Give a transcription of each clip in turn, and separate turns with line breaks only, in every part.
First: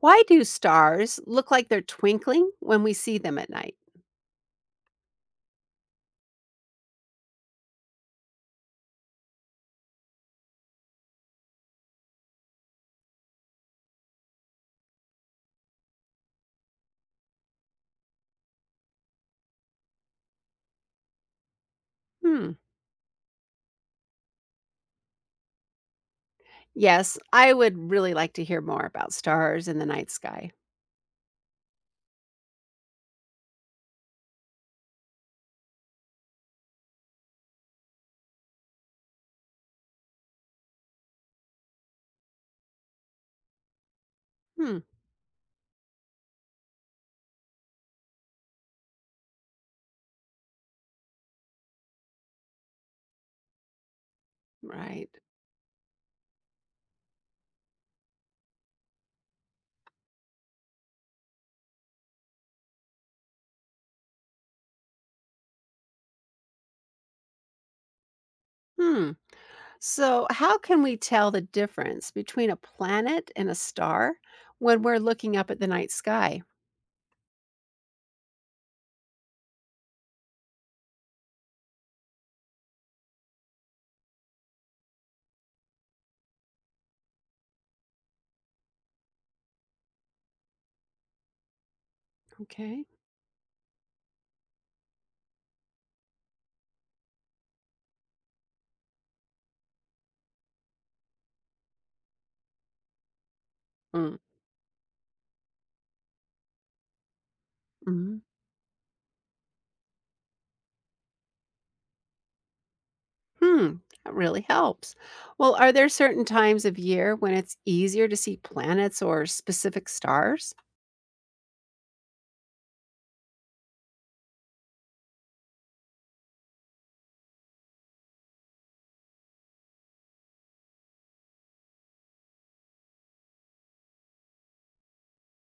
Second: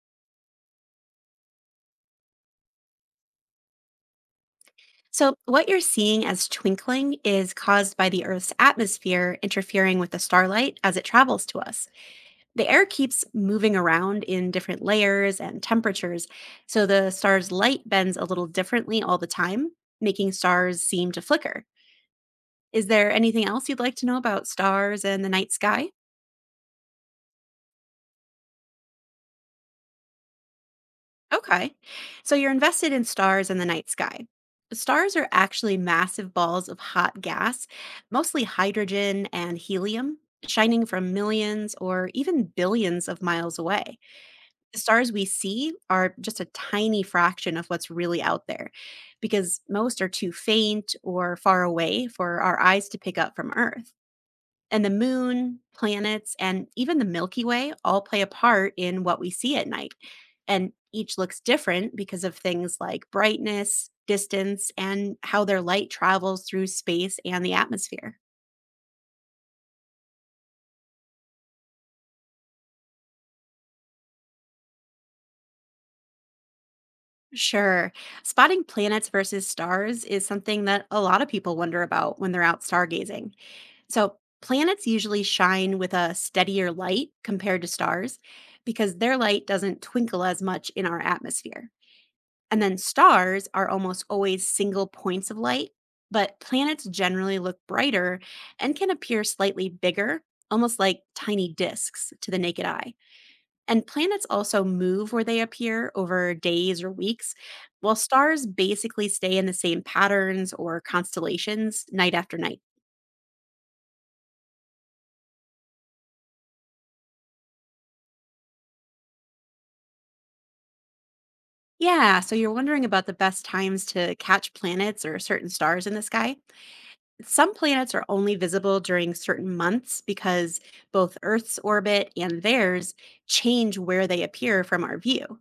Why do stars look like they're twinkling when we see them at night?
So, what you're seeing as twinkling is caused by the Earth's atmosphere interfering with the starlight as it travels to us. The air keeps moving around in different layers and temperatures, so the star's light bends a little differently all the time, making stars seem to flicker.
Hmm.
Is there anything else you'd like to know about stars and the night sky?
Yes, I would really like to hear more about stars in the night sky.
Okay. So you're invested in stars and the night sky. Stars are actually massive balls of hot gas, mostly hydrogen and helium, shining from millions or even billions of miles away.
Hmm.
The stars we see are just a tiny fraction of what's really out there because most are too faint or far away for our eyes to pick up from Earth. And the
Right.
moon, planets, and even the Milky Way all play a part in what we see at night. And each looks different because of things like brightness, distance, and how their light travels through space and the atmosphere.
Hmm. So, how can we tell the difference between a planet and a star when we're looking up at the night sky?
Sure. Spotting planets versus stars is something that a lot of people wonder about when they're out stargazing. So, planets usually shine with a steadier light compared to stars because their light doesn't twinkle as much in our atmosphere. And then
Okay.
stars are almost always single points of light, but planets generally look brighter and can appear slightly bigger, almost like tiny disks to the naked eye. And
Mm,
planets also move where they appear over days or weeks, while
mhm.
stars basically stay in the same patterns or constellations night after night.
Hmm. That really helps. Well, are there certain times of year when it's easier to see planets or specific stars?
Yeah, so you're wondering about the best times to catch planets or certain stars in the sky? Some planets are only visible during certain months because both Earth's orbit and theirs change where they appear from our view.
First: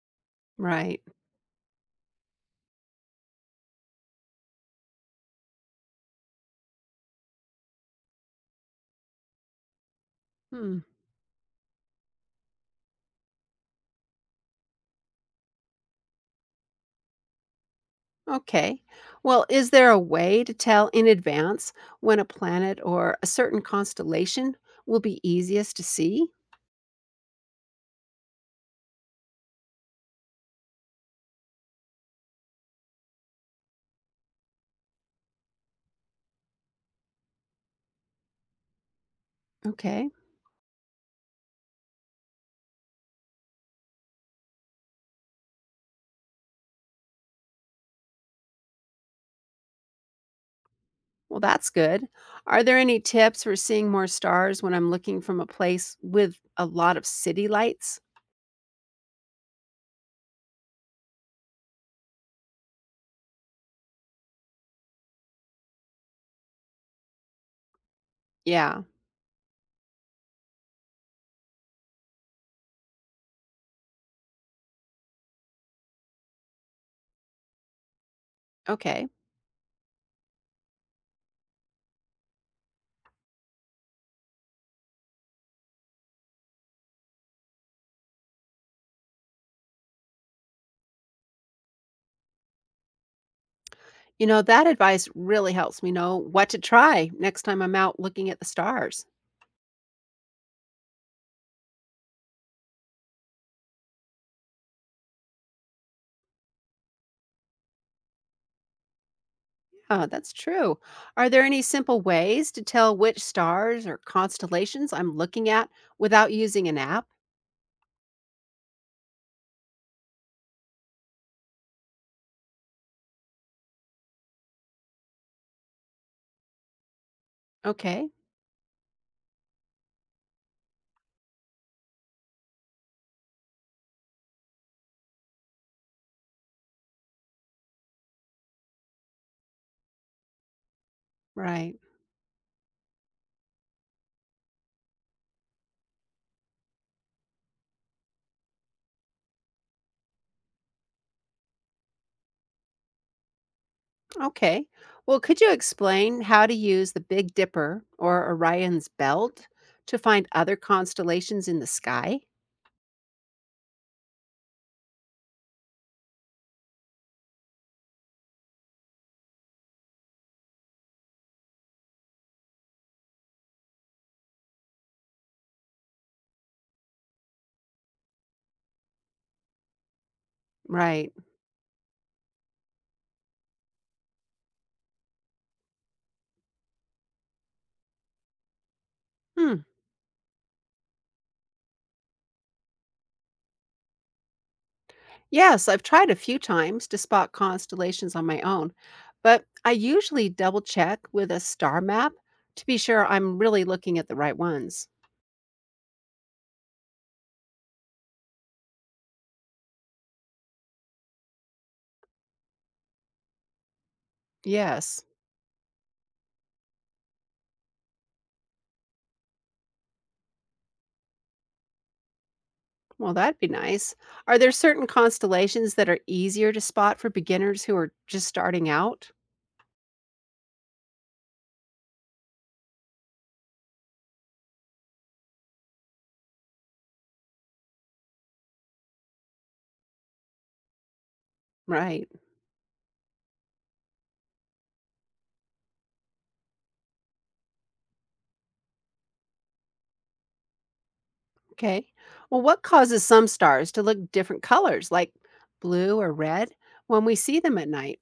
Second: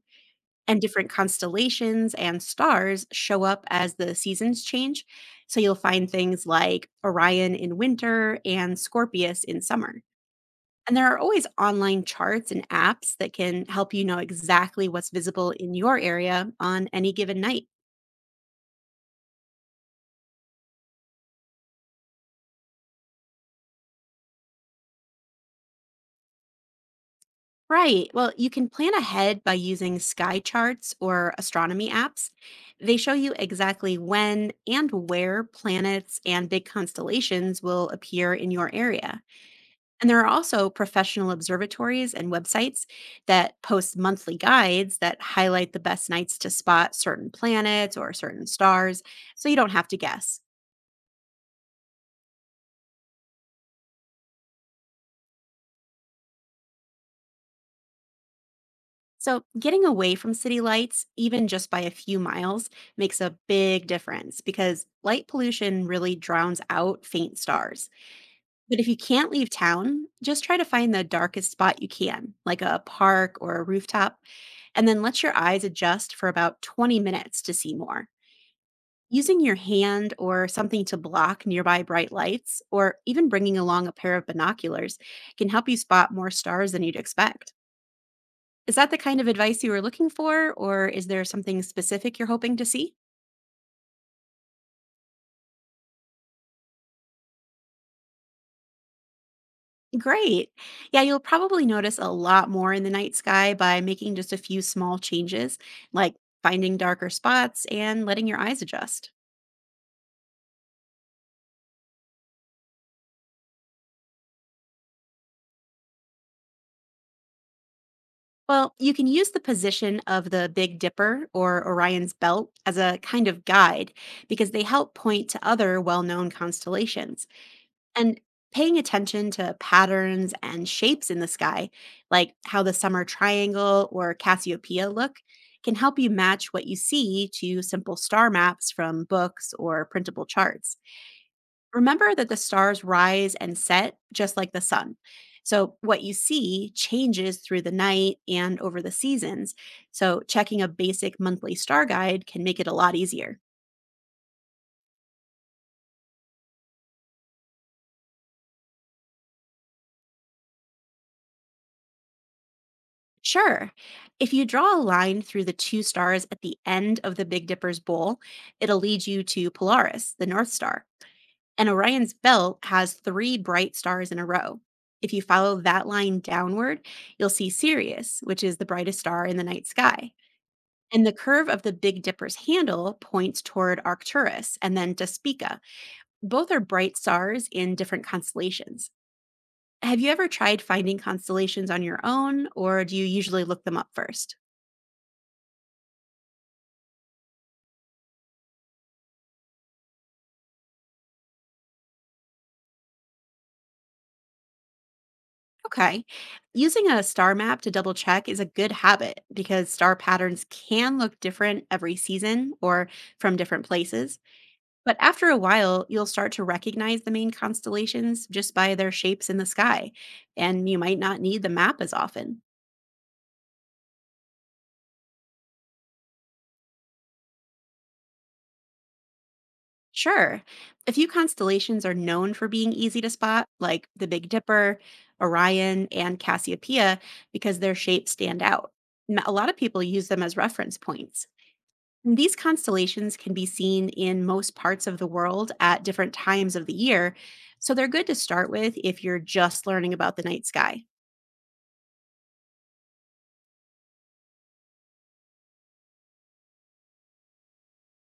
And
Right.
different constellations and stars show up as the seasons change. So you'll find things like Orion in winter and Scorpius in summer.
Hmm.
And there are always online charts and apps that can help you know exactly what's visible in your area on any given night.
Okay. Well, is there a way to tell in advance when a planet or a certain constellation will be easiest to see?
Right. Well, you can plan ahead by using sky charts or astronomy apps. They show you exactly when and where planets and big constellations will appear in your area. And
Okay.
there are also professional observatories and websites that post monthly guides that highlight the best nights to spot certain planets or certain stars, so you don't have to guess.
Well, that's good. Are there any tips for seeing more stars when I'm looking from a place with a lot of city lights?
So, getting away from city lights, even just by a few miles, makes a big difference because light pollution really drowns out faint stars. But
Yeah.
if you can't leave town, just try to find the darkest spot you can, like a park or a rooftop, and then let your eyes adjust for about 20 minutes to see more.
Okay.
Using your hand or something to block nearby bright lights, or even bringing along a pair of binoculars, can help you spot more stars than you'd expect. Is that the kind of advice you were looking for, or is there something specific you're hoping to see?
You know, that advice really helps me know what to try next time I'm out looking at the stars.
Great. Yeah, you'll probably notice a lot more in the night sky by making just a few small changes, like finding darker spots and letting your eyes adjust.
Oh, that's true. Are there any simple ways to tell which stars or constellations I'm looking at without using an app?
Well, you can use the position of the Big Dipper or Orion's Belt as a kind of guide because they help point to other well known constellations.
Okay,
And paying attention to patterns and shapes in the sky, like how the summer triangle or Cassiopeia look, can help you match what you see to simple star maps from books or printable charts.
right.
Remember that the stars rise and set just like the sun. So, what you see changes through the night and over the seasons. So, checking a basic monthly star guide can make it a lot easier.
Okay. Well, could you explain how to use the Big Dipper or Orion's belt to find other constellations in the sky?
Sure. If you draw a line through the two stars at the end of the Big Dipper's bowl, it'll lead you to Polaris, the North Star. And Orion's belt has three bright stars in a row. If you follow that line downward, you'll see Sirius, which is the brightest star in the night sky. And
Right.
the curve of the Big Dipper's handle points toward Arcturus and then Despica. Both are bright stars in different constellations.
Hmm.
Have you ever tried finding constellations on your own, or do you usually look them up first?
Yes, I've tried a few times to spot constellations on my own, but I usually double check with a star map to be sure I'm really looking at the right ones.
Okay. Using a star map to double check is a good habit because star patterns can look different every season or from different places. But
Yes.
after a while, you'll start to recognize the main constellations just by their shapes in the sky, and you might not need the map as often.
Well, that'd be nice. Are there certain constellations that are easier to spot for beginners who are just starting out?
Sure, a few constellations are known for being easy to spot, like the Big Dipper, Orion, and Cassiopeia, because their shapes stand out. A lot of people use them as reference points.
Right.
These constellations can be seen in most parts of the world at different times of the year, so they're good to start with if you're just learning about the night sky.
Okay. Well, what causes some stars to look different colors, like blue or red, when we see them at night?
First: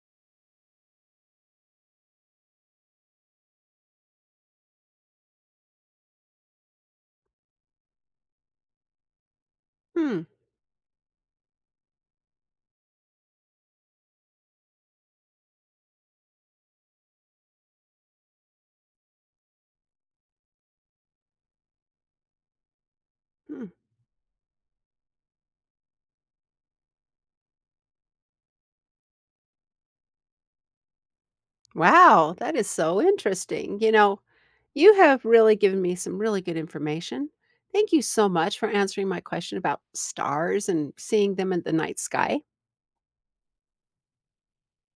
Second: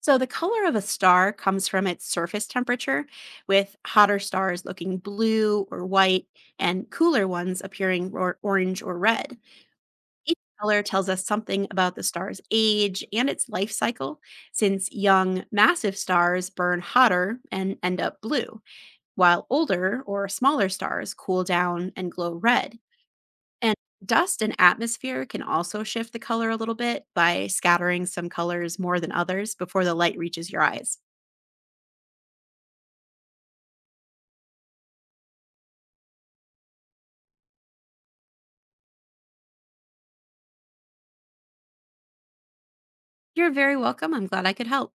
So, the color of a star comes from its surface temperature, with hotter stars looking blue or white and cooler ones appearing orange or red.
Hmm.
Each color tells us something about the star's age and its life cycle, since young, massive stars burn hotter and end up blue. While older or smaller stars cool down and glow red.
Hmm.
And dust and atmosphere can also shift the color a little bit by scattering some colors more than others before the light reaches your eyes.
Wow, that is so interesting. You know, you have really given me some really good information. Thank you so much for answering my question about stars and seeing them in the night sky.
You're very welcome. I'm glad I could help.